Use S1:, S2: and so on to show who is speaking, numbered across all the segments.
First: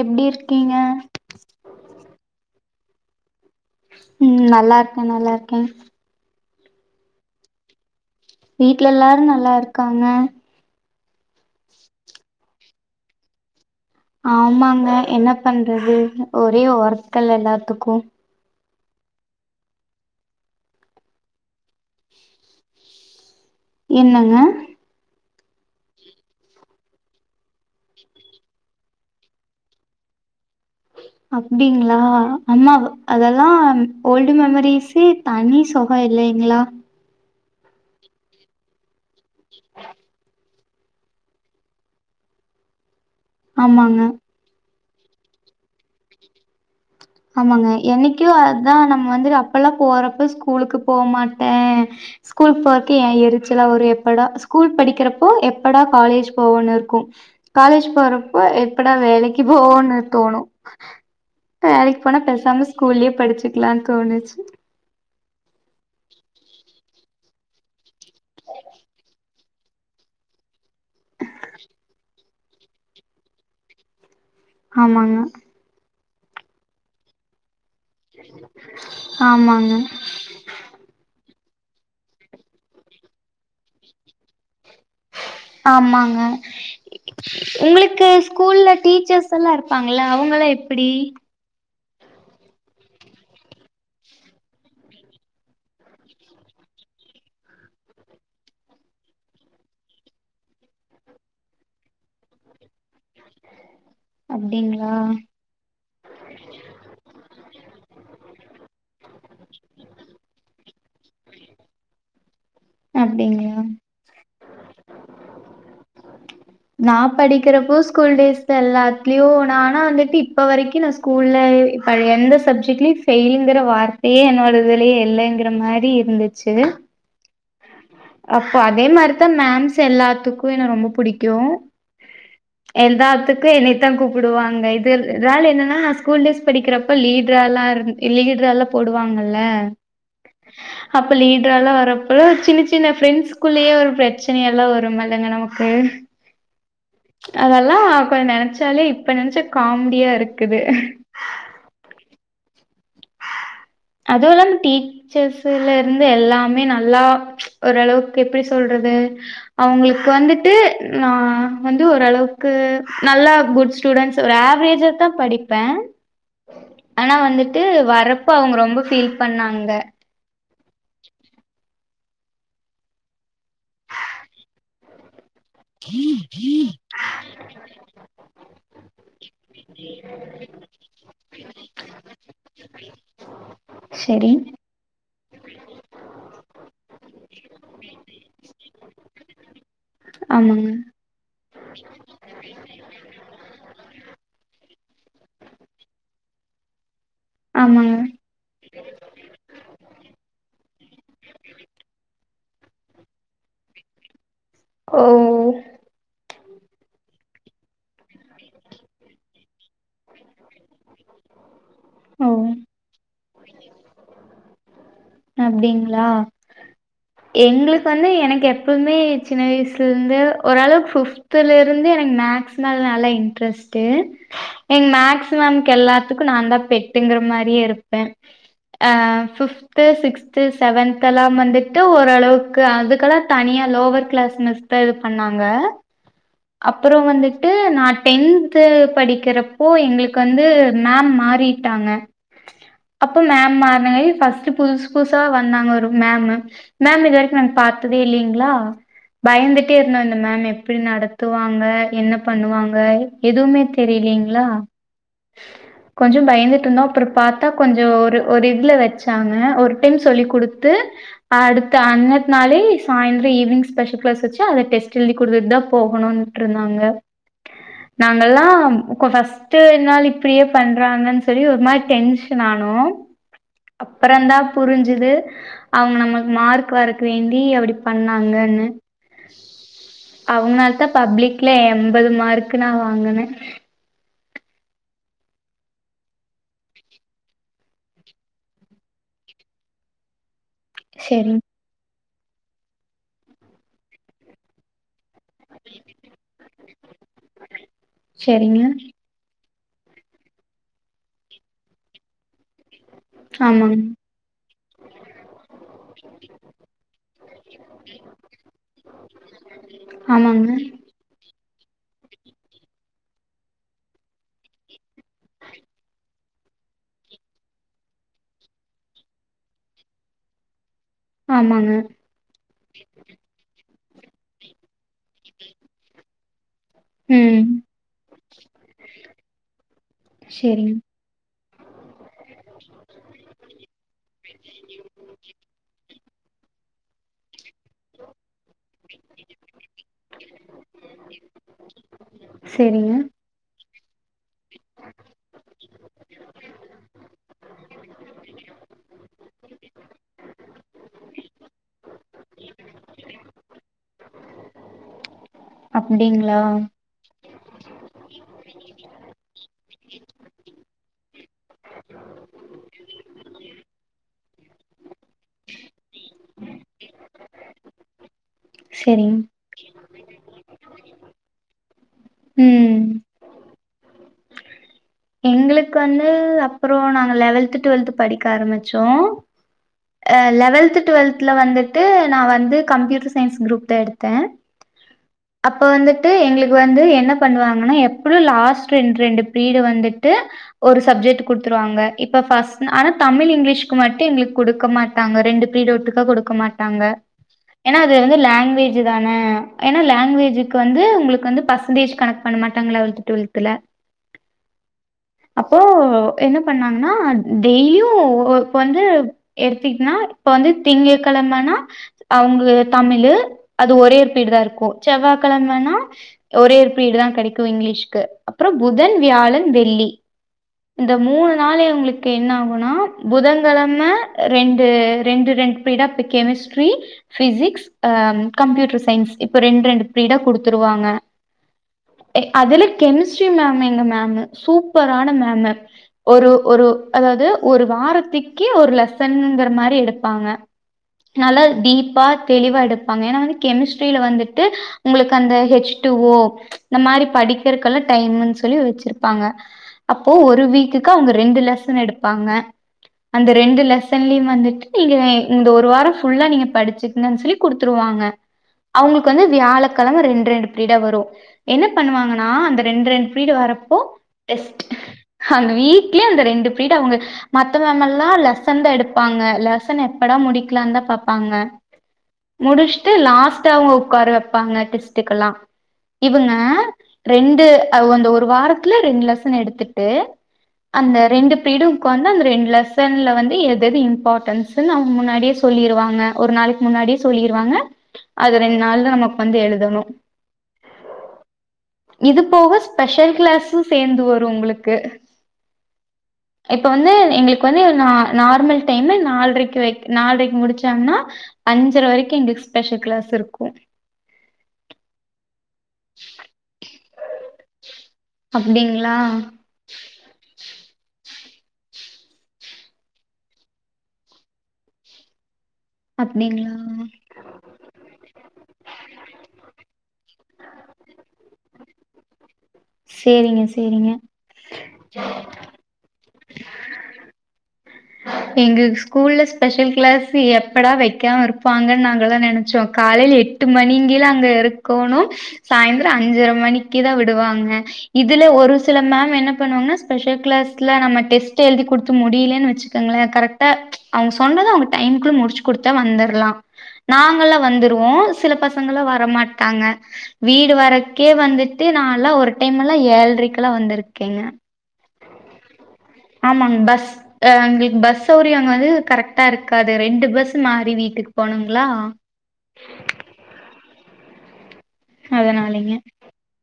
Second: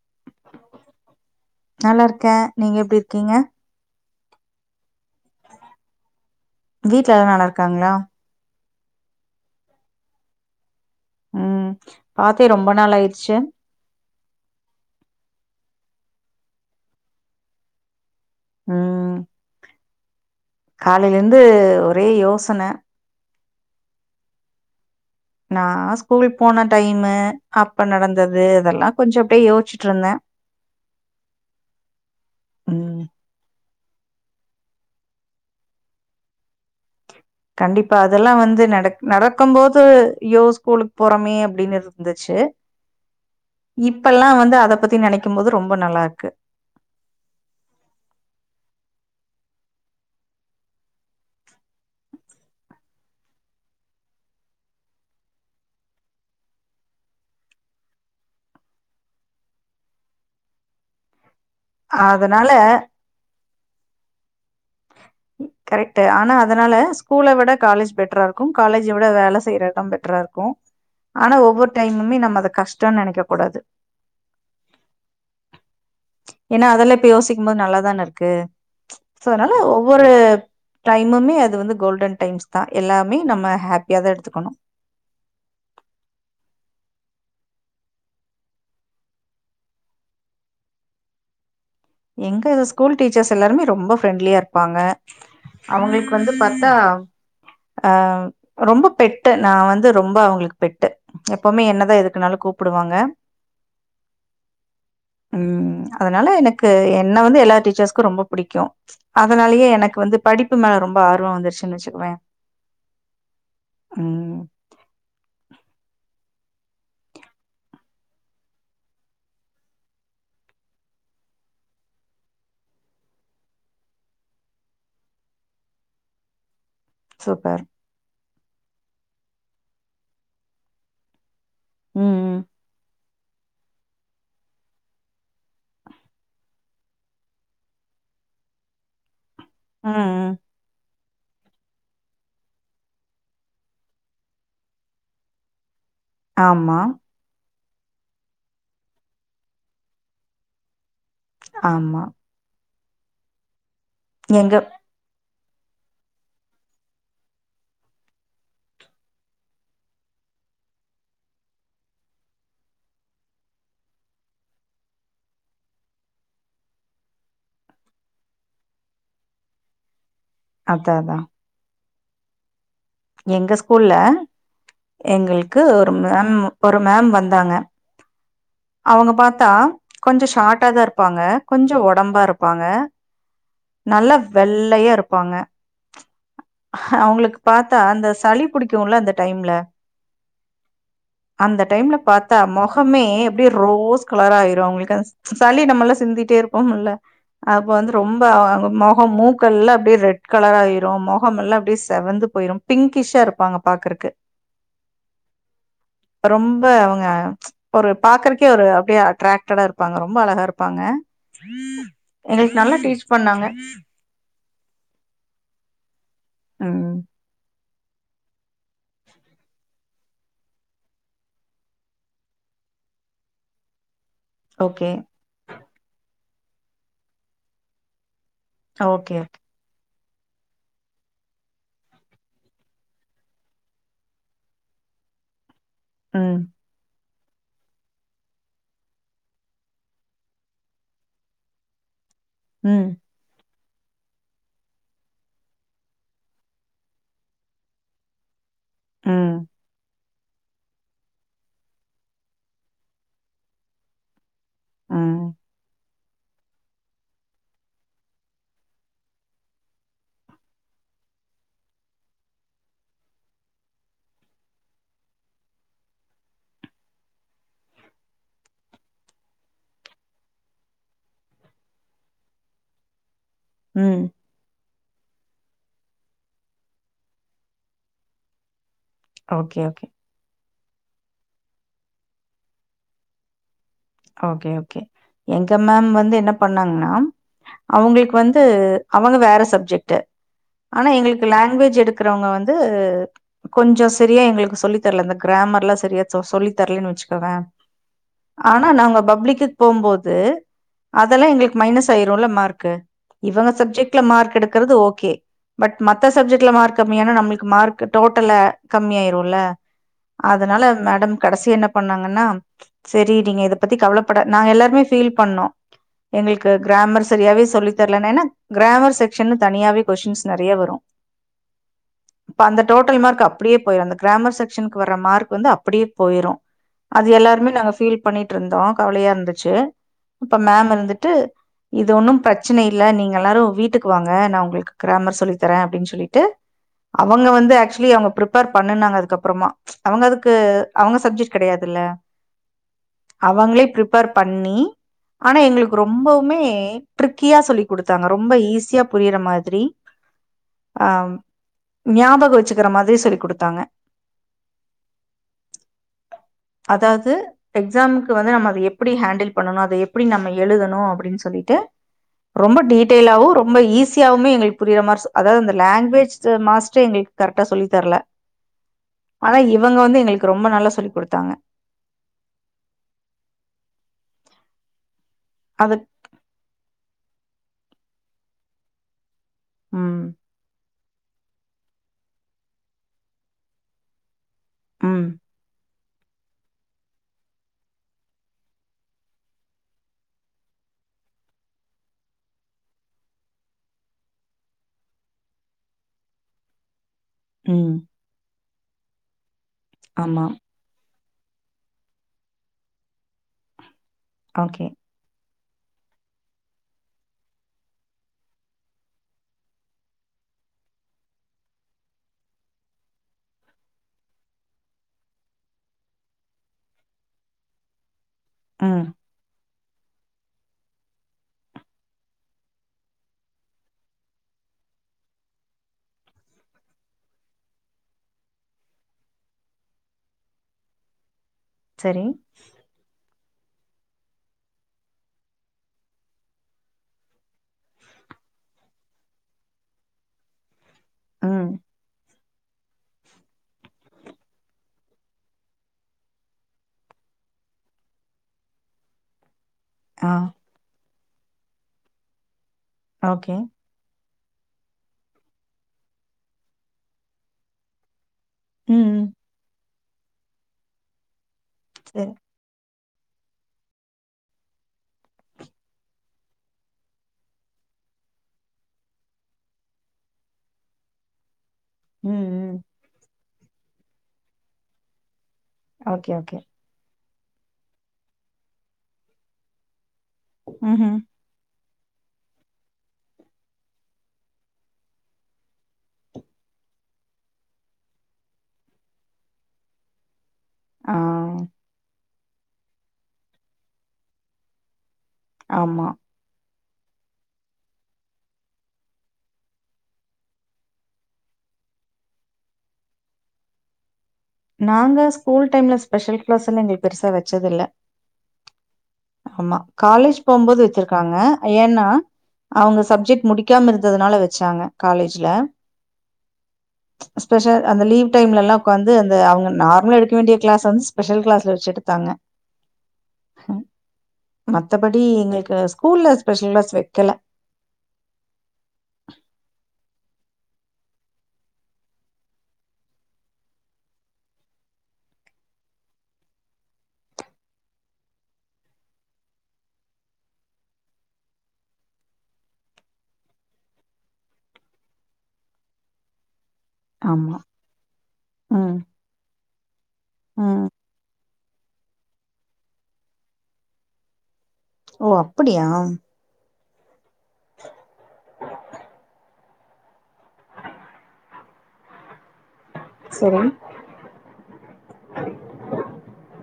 S1: எப்டி இருக்கீங்க
S2: நல்லா இருக்கே நீங்க எப்டி இருக்கீங்க
S1: ம் நல்லா இருக்கே நல்லா இருக்கே
S2: வீட்ல எல்லாரு நல்லா இருக்காங்ளா
S1: வீட்ல எல்லாரு நல்லா இருக்காங்க
S2: ம் பாத்தே ரொம்ப நாள் ஆய்ருச்சி
S1: ஆமாங்க என்ன பண்றது ஒரே ஒர்க்கள் எல்லாத்துக்கு
S2: ம் காலேல இருந்து ஒரே யோசன
S1: என்னங்க
S2: நா ஸ்கூல் போன டைமு அப்ப நடந்தது இதெல்லா கொஞ்சோ அப்டே யோஸ்சிட்டு இருந்தே
S1: அப்டிங்ளா அம்மா
S2: ம்.
S1: அதெல்லா ஓல்ட் மெமரிஸி தனி சொகோ இல்லைங்ளா
S2: கண்டிப்பா அதெல்லா வந்து நடக் நடக்கும் போது ஐயோ ஸ்கூலுக் போறமே அப்டின்னு இருந்திச்சு
S1: ஆமாங்க
S2: இப்பெல்லா வந்து அத பத்தி நெனைக் கும் போது ரொம்ப நல்லா இருக்கு
S1: ஆமாங்க என்னைக்கு அதா நம்ம வந்து அப்பல்லா போறப்ப ஸ்கூலுக்கு போமாட்டே ஸ்கூல் போறக்கே ஏ எரிச்சலா வரு எப்படா ஸ்கூல் படிக்கறப்போ எப்படா காலேஜ் போவோன்னு இருக்கு காலேஜ் போறப்போ எப்படா வேலைக்கு போவோன்னு தோணு வேலைக்கு போனா
S2: அதனால
S1: பேசாம ஸ்கூல்லே படிச்சிக்லான் தோணுச்சி
S2: கரெக்ட் ஆனா அதனால ஸ்கூல விட காலேஜ் பெட்ரா இருக்கு காலேஜ விட வேல செய்ற எடோ பெட்டரா இருக்கு ஆனா ஒவ்வொரு டைமுமே நம்ம அத கஷ்டம்னு நெனைக்க கூடாது
S1: ஆமாங்க
S2: ஏனா அதெல்லா இப்ப யோசிக்கும் போது நல்லாதான இருக்கு சோ அதனால
S1: ஆமாங்க
S2: ஒவ்வொரு டைமுமே அது வந்து கோல்டன் டைம்ஸ் தா எல்லாமே நம்ம ஹேப்பியா தா எடுத்துக்கணு
S1: ஆமாங்க உங்ளுக்கு ஸ்கூல்ல டீச்சர்ஸ் எல்லா இருப்பாங்கள அவுங்கலா எப்டி
S2: எங்க ஸ்கூல் டீச்சர்ஸ் எல்லாருமே ரொம்ப ஃப்ரெண்ட்லியா இருப்பாங்க அவுங்களுக்கு வந்து பாத்தா அ ரொம்ப பெட்டு நா வந்து ரொம்ப அவுங்ளுக் பெட்டு எப்பவுமே என்னதா எதுக்குனாலு கூப்புடுவாங்க
S1: அப்டிங்ளா
S2: ம் அதனால எனக்கு என்ன வந்து எல்லா டீச்சர்ஸ்கு ரொம்ப புடிக்கு அதனாலயே எனக்கு வந்து படிப்பு மேல ரொம்ப ஆர்வோ வந்துருச்சின் வச்சுக்குவே
S1: அப்டிங்ளா
S2: ம்
S1: நா படிக்கிறப்போ ஸ்கூல் டேஸ்ல எல்லாத்துலயு நா ஆனா வந்துட்டு இப்ப வரைக்கி நா ஸ்கூல்ல இப்ப எந்த சப்ஜெக்ட்லயு ஃபெயில் இங்கிற வார்த் தேயே என்னோட இதுலயே இல்லைங்கிற மாரி இர்ந்திச்சி
S2: சூப்பர்
S1: அப்போ அதே மாரிதா மேம்ஸ் எல்லாத்துக்கு என்ன ரொம்ப புடிக்கு
S2: ம்
S1: எந்தாத்துக் க்கு என்னயத்தா கூப்பிடுவாங்க இது இதனால என்னன்னா ஸ்கூல் டேஸ் படிக்கிறப்ப லீட்ராலா இருந்தே இலீட்ரால்லா போடுவாங்கல்ல
S2: ம் ம்
S1: அப்ப லீட்ராலா வரப்போ சின்ன சி சின்ன பிரெண்ட்ஸ் குள்ளேயே ஒரு பிரச்சனையெல்லா வருமல்லங்க நமக்கு
S2: ஆமா
S1: அதெல்லா அப்ப நெனச்சாலே இப்ப நெனச்சா காம்டியா இருக்குது
S2: ஆமா
S1: அதுவுல்லமா
S2: எங்க
S1: டீ ச்சர்ஸுலர்ந்து எல்லாமே நல்லா ஓரளவுக்கு எப்டி சொல்றது அவுங்களுக்கு வந்துட்டு நா வந்து ஓரளவுக்கு நல்லா குட்ஸ் ஸ்டூடெண்ட்ஸ் ஒரு ஆவ்ரேஜா தா படிப்பே ஆனா வந்து ட்டு வரப்ப அவுங்க ரொம்ப ஃபீல் பண்ணாங்க
S2: அதா அதா எங்க ஸ்கூல்ல எங்கிள்க்கு ஒரு மேம் ஒரு மேம் வந்தாங்க அவங்க பாத்தா கொஞ்ச ஷாட்டாதா இருப்பாங்க கொஞ்ச ஒடம்பா இருப்பாங்க நல்ல
S1: சரி
S2: வெள்ளையா இருப்பாங்க அவுங்ளுக்கு பாத்தா அந்த சளி புடிக்குல அந்த டைம்ல
S1: ஆமாங்க
S2: அந்த டைம்ல பாத்தா மொகமே அப்டியே ரோஸ் கலராயிரு அவுங்ளுக்கு சளி நம்மல்லா சிந்திட்டே இருப்போமுல்ல அப்ப வந்து
S1: ஆமாங்க
S2: ரொம்ப அவங் மொகம் மூக்கல்லா அப்டியே ரெட் கலராயிரு மொ மொகமல்லாம் அப்டியே செவந்து போயிரும் பிங்கிஷ்ஷா இருப்பாங்க பாக்குறக்கு
S1: ஓ ஓ
S2: ரொம்ப அவங்க ஒரு பாக்கறக்கே ஒரு அப்டியே அட்ராக்டடா இரு பாங்க ரொம்பா அழகாருப்பாங்க
S1: ஓ
S2: எங்களுக்கு நல்லா டீச் பண்ணாங்க
S1: அப்டிங்ளா
S2: ம்
S1: எங்களுக்கு வந்து எனக்கு எப்பவுமே சின்ன வயசுல இருந்து ஓரளவு ஃபிப் த்துலேர்ந்து எனக்கு மேக்ஸ் மேல நல்லா இன்ட்ரெஸ்ட்டு எங்க
S2: ஓகே
S1: மேக்ஸ் மேம் எல்லாத்துக்கும் நான் தான் பெட்டுங்கிற மாறியே இருப்பேன் அ
S2: ஓகே
S1: ஃபிப் த்து சிக்ஸ்த்து செவன்த்தெல்லாம் வந்துட்டு ஓரளவுக்கு அதுக்கெல்லாம் தனியா லோவர் கிளாஸ் மிஸ் த இது பண்ணாங்க
S2: ம்
S1: அப்புறம் வந்துட்டு நான் டென்த்து படிக்கிறப்போ எங்களுக்கு வந்து மேம் மாறிட்டாங்க
S2: ம்
S1: அப்போ மேம் மாற்னாங்க ஃபஸ்ட்டு புதுசு புதுசா வந்தாங்க ஒரு மேம்மு மேம் இதுவரைக்கும் நாங்க பாத்ததே இல்லிங்களா
S2: ம்
S1: பயந்துட்டே இருந்தோம் இந்த மேம் எப்டி நட த்துவாங்க என்ன பண்ணுவாங்க எதுமே தெரியலீங்களா
S2: ம்
S1: கொஞ்சம் பயந்துட்டுருந்தோம் அப்புறம் பாத்தா கொஞ்சம் ஒரு ஒரு இதுல வச்சாங்க ஒரு டைம் சொல்லி குடுத்து அடுத்த அன்னத்து நாளே சாயந்தரம் ஈவினிங் ஸ்பெஷல் கிளாஸ் வச்சு அத டெஸ்ட் எழுதி கொடுத்துட்டு தா போ போணுட்ருந்தாங்க நாங்கல்லாம் அப்ப ஃபஸ்ட் ட்டு ஒரு நாள் இப்டியே பண்றாங்கன்னு சொல்லி ஒரு மாறி டென்ஷன் ஆனோ
S2: ம்
S1: அப்பறம்ந்தான் புரிஞ்சிது அவங்க நம்ளுக்கு மார்க் வரக வேண்டி அப்டி பண்ணாங்கன்னு
S2: ஓகே ஓகே
S1: அவங்கனால தான் பப்ளிக்ல எண்பது மார்க் நா வாங்குனே
S2: ஓகே ஓகே எங்க மேம் வந்து என்ன பண்ணாங்கன்னா அவங்களுக்கு வந்து அவங்க வேற சப்ஜெக்ட்டு ஆனா எங்களுக்கு
S1: செரிங்
S2: லாங்குவேஜ் எடுக்குறவங்க வந்து கொஞ்சம் சரியா எங்களுக்கு சொல்லித்தரல அந்த கிராமர்லாம் சரியா சொ சொல்லி தரலன்னு வச்சுக்கவே
S1: செரிங்க
S2: னா நாங்க பப்ளிக்கு போம்போது அதெல்லாம் எங்களுக்கு மைனஸ் ஆயிருல மார்க்கு இவங்க
S1: ஆமாங்
S2: சப்ஜெட்ல மார்க் எடுத்து கிறது ஓகே பட் மத்த சப்ஜெக்ட்ல மார்க் கம்மியான நம்மளுக்கு மார்க் டோட்டல கம்மியா ஆயிரே ல
S1: ஆமாங்க
S2: அதனால மேடம் கடைசியா என்ன பண்ணாங்கன்னா செரி நீங்க பத்தி கவலப்பட நாங்க எல்லாருமே ஃபீல் பண்ணோ எங்களுக்கு கிராமர் செரியாவே சொல்லித்தரலன்னு ஏன்னா கிராமர் செக்ஷனு தனியாவே கொஷின்ஸ் நெறய வரு
S1: ஆமாங்க
S2: இப்ப அந்த டோட்டல் மார்க் அப்டியே போயிரு அந்த கிராமர் செக் ஷனுக்கு வர மார்க் வந்து அப்பிடியே போயிரு அது
S1: ம்
S2: எல்லாருமே நாங்க ஃபீல் பண்ணிட்டிருந்தோ கவலையா இருந்துச்சு அப்ப மேம்
S1: செரிங்
S2: வந் ந்துட்டு இது ஒன்னும் பிரச்சன இல்ல நீங்க எல்லாரு வீட்டுக்கு வாங்க நா உங்களுக்கு க்ரமர் சொல்லி தரே அப்பிடின்னு சொல்லிட்டு அவங்க வந்து ஆக்சுலி அவங் பிர் பிரேபர் பண்னாங்க அதுக் அப்றமா அவங்க அதுக்கு அவங்க சப்ஜெக்ட் கிடையாதுல்ல
S1: செரிங்க
S2: அவங்ளே பிப்பேர் பண்ணி ஆனா எங்களுக்கு ரொம் ரொம்பவுமே ட்ரிக்கியா சொல்லி குடுத்தாங்க ரொம்ப ஈஸியா புரியிற மாதிரி ஆ ஞாபக வச்சுக்கற மாரி சொல்லி குடுத்தாங்க
S1: அப்டிங்ளா
S2: அதாது எக்ஸாம்க்கு வந்து நம்ம அத எப்பிடி ஹேண்டில் பண்ணணே அத எப்பிடி நம்ம எழுதனு அப்டின் சொல்லிட்டு ரொம்ப டீட்டெயலாவு ரொம்ப ஈஸியாவுமே எங்களுக்கு புரியிற மாரி அதாவது அந்த லாங்குவேஜ் மாஸ்ட்ரே எங்களுக் கரெக்டா சொல்லி தர்ல
S1: செரிங்
S2: ஆனா இவங்க வந்து எங்களுக்கு ரொம்ப நல்லா சொல்லி கொடுத்தாங்க
S1: ம் எங்களுக்கு
S2: அது
S1: வந்து அப்போறோ நாங்க லெவல்த் டுவெல்த் படிக்க ஆரம்பிச்சோ
S2: ம்
S1: ஆ லெவத் டுவெல் த்ல வந்துட்டு நா வந்து கம்ப்பியூட்டர் சயின்ஸ் குரூப் தா எடுத்தே
S2: ம்
S1: அப்ப வந்துட்டு எங்ளுக்கு வந்து என்ன பண்ணுவாங்கன்னா எப்லு லாஸ்ட் ரெண்டு ரெண்டு பீர்டு வந்துட்டு ஒரு சப்ஜெட் குடுத்துருவாங்க இப்ப பஸ் ஆனா தமிழ் இங்கிலீஷ்கு மட்டு எங்களுக்கு குடுக்க மாட் டாங்க ரெண்டு பீர்டு ஒட்டுக்கா கொடுக்க மாட்டாங்க ஏன்னா
S2: ம்
S1: அது வந்து லாங்குவேஜ் தான ஏன்னா
S2: ஆமா
S1: லாங்குவேஜு க்கு வந்து உங்களுக்கு வந்து பஸ்ன்டேஜ் கணக் பண்ண மாட்டாங்க லெவல்த் டுவல்த்துல
S2: ஓகே
S1: அப்போ என்ன பண்ணாங்னா டெய்லியு இப்ப வந்து எடுத்திக்ன்னா இப்ப வந்து திங்கட்கிழம நா அவுங்கு தமிழு அது ஒரே பீர்டு தா இருக்கு செவ்வ கிழாமனா ஒரே பீர்டு தா கெடைக்கு இங்கிலீஷ்கு அப்றோ
S2: ம்
S1: புதன் வியாழன் வெள்ளி இந்த மூணு நாள் எங்ளுக்கு என்ன ஆகுனா புதங்கிழம ரெண்டு ரெண்டு ரெண் பிடப் இப் கெமிஸ்ட்ரி பிசிக்ஸ் அ கம்ப்யூட்டர் சயின்ஸ் இப்ப ரெண் ரெண்டு ப்ரீடா குடுத்துருவாங்க
S2: சரி
S1: அதுல கெமிஸ்ட்ரி மேம் எங்க மேமு சூப்பரான மேமு ஒரு ஒரு அதாது ஒரு வாரத்துக்கே ஒரு லெசன்ங்கிற மாரி எடுப்பாங்க நல்லா
S2: ம்
S1: டீப்பா தெளிவா எடுப்பாங்க ஏன்னா கெமிஸ்ட்ரியில வந்துட் டு உங்குளுக்கு அந்த எச் டூ ஓ இந்த மாரி படிக்கிறக்கெல்லா டைம்ன்னு சொல்லி வச்சிருப்பாங்க
S2: ஆ
S1: அப்போ ஒரு வீக்குக்கு அவுங்க ரெண்டு லெசன் எடுப்பாங்க அந்த
S2: ஓகே
S1: ரெண்டு லெ சன்லையு வந்துட்டு நீங்க இந்த ஒரு வாரோ ஃபுல்லா நீங்க படிச்சிங்கன் சொல்லி குடுத்துருவாங்க
S2: ம் ம்
S1: அவுங்களுக்கு வந்து வியாழக்கிழம ரெண்டு ரெண்டு பீர்ட வரு என்ன
S2: சரி
S1: பண்ணுவாங்கனா அந்த ரெண் ரெண்டு ப்ரீடு வரப்போ டெஸ்ட்டு அந்த வீக்லே அந்த ரெண்டு ப்ரீடு அவுங்க மத்த மேமெல்லா லெசன் தா எடுப்பாங்க லெசன் எப்படா முடிக்லான் தா பாப்பாங்க
S2: ம் ம்
S1: முடிஸ்ட்டு லாஸ்ட்டா அவுங்க உக்கார வெப்பாங்க டெஸ்ட்டு கல்லா
S2: ஓகே
S1: இவுங்க
S2: ஓகே
S1: ரெண்டு அ அந்த ஒரு வாரத்துல ரெண்டு லெசன் எடுத்துட்டு
S2: ம்ஹ்ம்
S1: அந்த ரெண்டு ப்ரீடு ஒக்காந்து அந்த ரெண்டு லெசன்ல வந்து எத எது இம்பாட்டன்ஸ்னு அவுங்க முன்னாடியே சொல்லிருவாங்க ஒரு நாளைக் முன்னாடியே சொல்லிருவாங்க அது ரெண்ட் நாள் தா நம்ம ஒக்காந்து எழுதணு
S2: ஆ
S1: இது போக ஸ்பெஷல் கிளாஸ்சு சேந்து வரு உங்களுக்கு
S2: ஆமா
S1: இப்ப வந்து எங்களுக்கு வந்து ந நார்மல் டைம் நால்ரைக்கு வை நால்ரைக்கு முடிச்சான்னா அஞ்சர வரைக்கும் எங்களுக்கு ஸ்பெஷல் கிளாஸ் யிருக்கு
S2: நாங்க ஸ்கூல் டைம்ல ஸ்பெஷல் கிளாஸ் எல்லா எங்களுக்கு பெருசா வச்சது இல்ல
S1: அப்டிங்களா
S2: ஆமா காலேஜ் போம்போது வச்சிருக்காங்க ஏன்னா அவுங்க சப்ஜெட் முடிக்காம இருந்ததுனால வச்சாங்க காலேஜ்ல
S1: அப்டிங்களா
S2: ஸ்பெஷல் அந்த லீவ் டைம்ல எல்லா உக்காந்து வந்து அவங்க நார்மலா எடுக்க வேண்டிய கிளாஸ் வந்து ஸ்பெஷல் கிளாஸ்ல வச்சு எடுத்தாங்க
S1: சேரிங்க
S2: ம்.
S1: சேரிங்க
S2: மத்தபடி எங்களுக்கு ஸ்கூல்ல ஸ்பெஷல் கிளாஸ் வக்கல
S1: எங்களுக்கு ஸ்கூல்ல ஸ்பெஷல் கிளாஸ் எப்படா வைக்காம இருப்பாங்கன்னு நாங்கள்லா நெனைச்சோ காலேல எட் டூ மணிங்கேல அங்க இருக்கோணும் சாயந்திரம் அஞ்சர மணிக்கு தா விடுவாங்க இதுல ஒரு சில மேம் என்ன பண்ணுவாங்கனா ஸ்பெஷல் கிளாஸ்ல நம்ம டெஸ்ட் எழுதி குடுத்து முடியலனு வச் ங்களா கரெக்டா அவங்க சொன்னத அவுங்க டைம் குள்ள முடிச்சு குடுத்தா வந்தரலா நாங்களா
S2: ஆமா
S1: வந்துருவோம் சில
S2: ம்
S1: பசங்கலா வரமாட்டாங்க வீடு
S2: ம்
S1: வரக்கே வந்துட்டு நாலா ஒரு டைம் எல்லா ஏழ்ரைக்கல்லா வந்திருக்கேங்க
S2: ஓ அப்புடியா
S1: ஆமாங்க பஸ் எங்களுக்கு பஸ் சௌரியங்கது கரெக்ட்டா இருக்காது ரெண்டு பஸ் மாறி வீட்டுக்கு போணுங்களா
S2: சரி
S1: அதுனாலிங்க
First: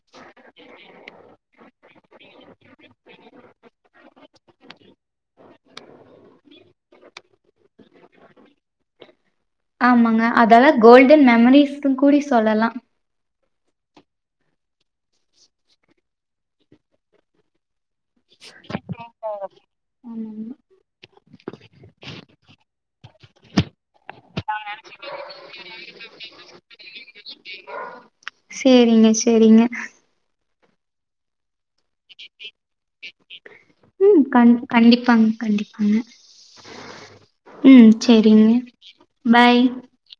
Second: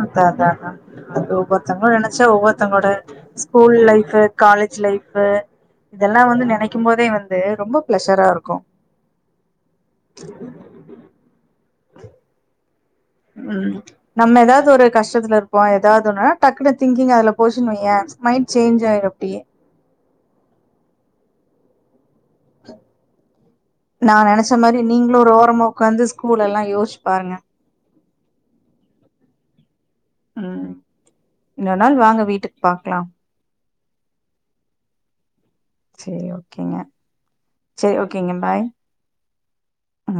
S2: அதா தா தா அது ஒவ்வொருத்தங்க நினைச்சா ஒவ்வொருத்தங்கோட ஸ்கூல் லைஃப் காலேஜ் லைஃப் இதல்லா வந்து நினைக்கும் போதே வந்து ரொம்ப பிளஷரா ருக்கும்
S1: ஆமாங்க அதெல்லா கோல்டன் மெமரீஸ்ன் கூடி சொல்லலா
S2: ம் நம்ம ஏதாது ஒரு கஷ்டத்துல இருப்போம் ஏதாதுன்னு டக்குனு திங்கிங் அதுல போச்சுன்னு வையே மைண்ட் சேஞ்சாயிடும் அப்டியே
S1: ஆமா மா
S2: நா நினைச்ச மாரி நீங்களும் ஒரு ஓரமா ஒக்காந்து வந்து ஸ்கூல் ல்லாம் யோச்சு பாருங்க
S1: சேரிங்க சேரிங்க
S2: ம் இன்னோர் நாள் வாங்க வீட்டுக்கு பாக்கலா
S1: ம் கண் கண்டிப்பாங்க கண்டிப்
S2: சேரி ஓகேங்க
S1: ம்
S2: சேரி
S1: சரிங்க பாய்
S2: ஆ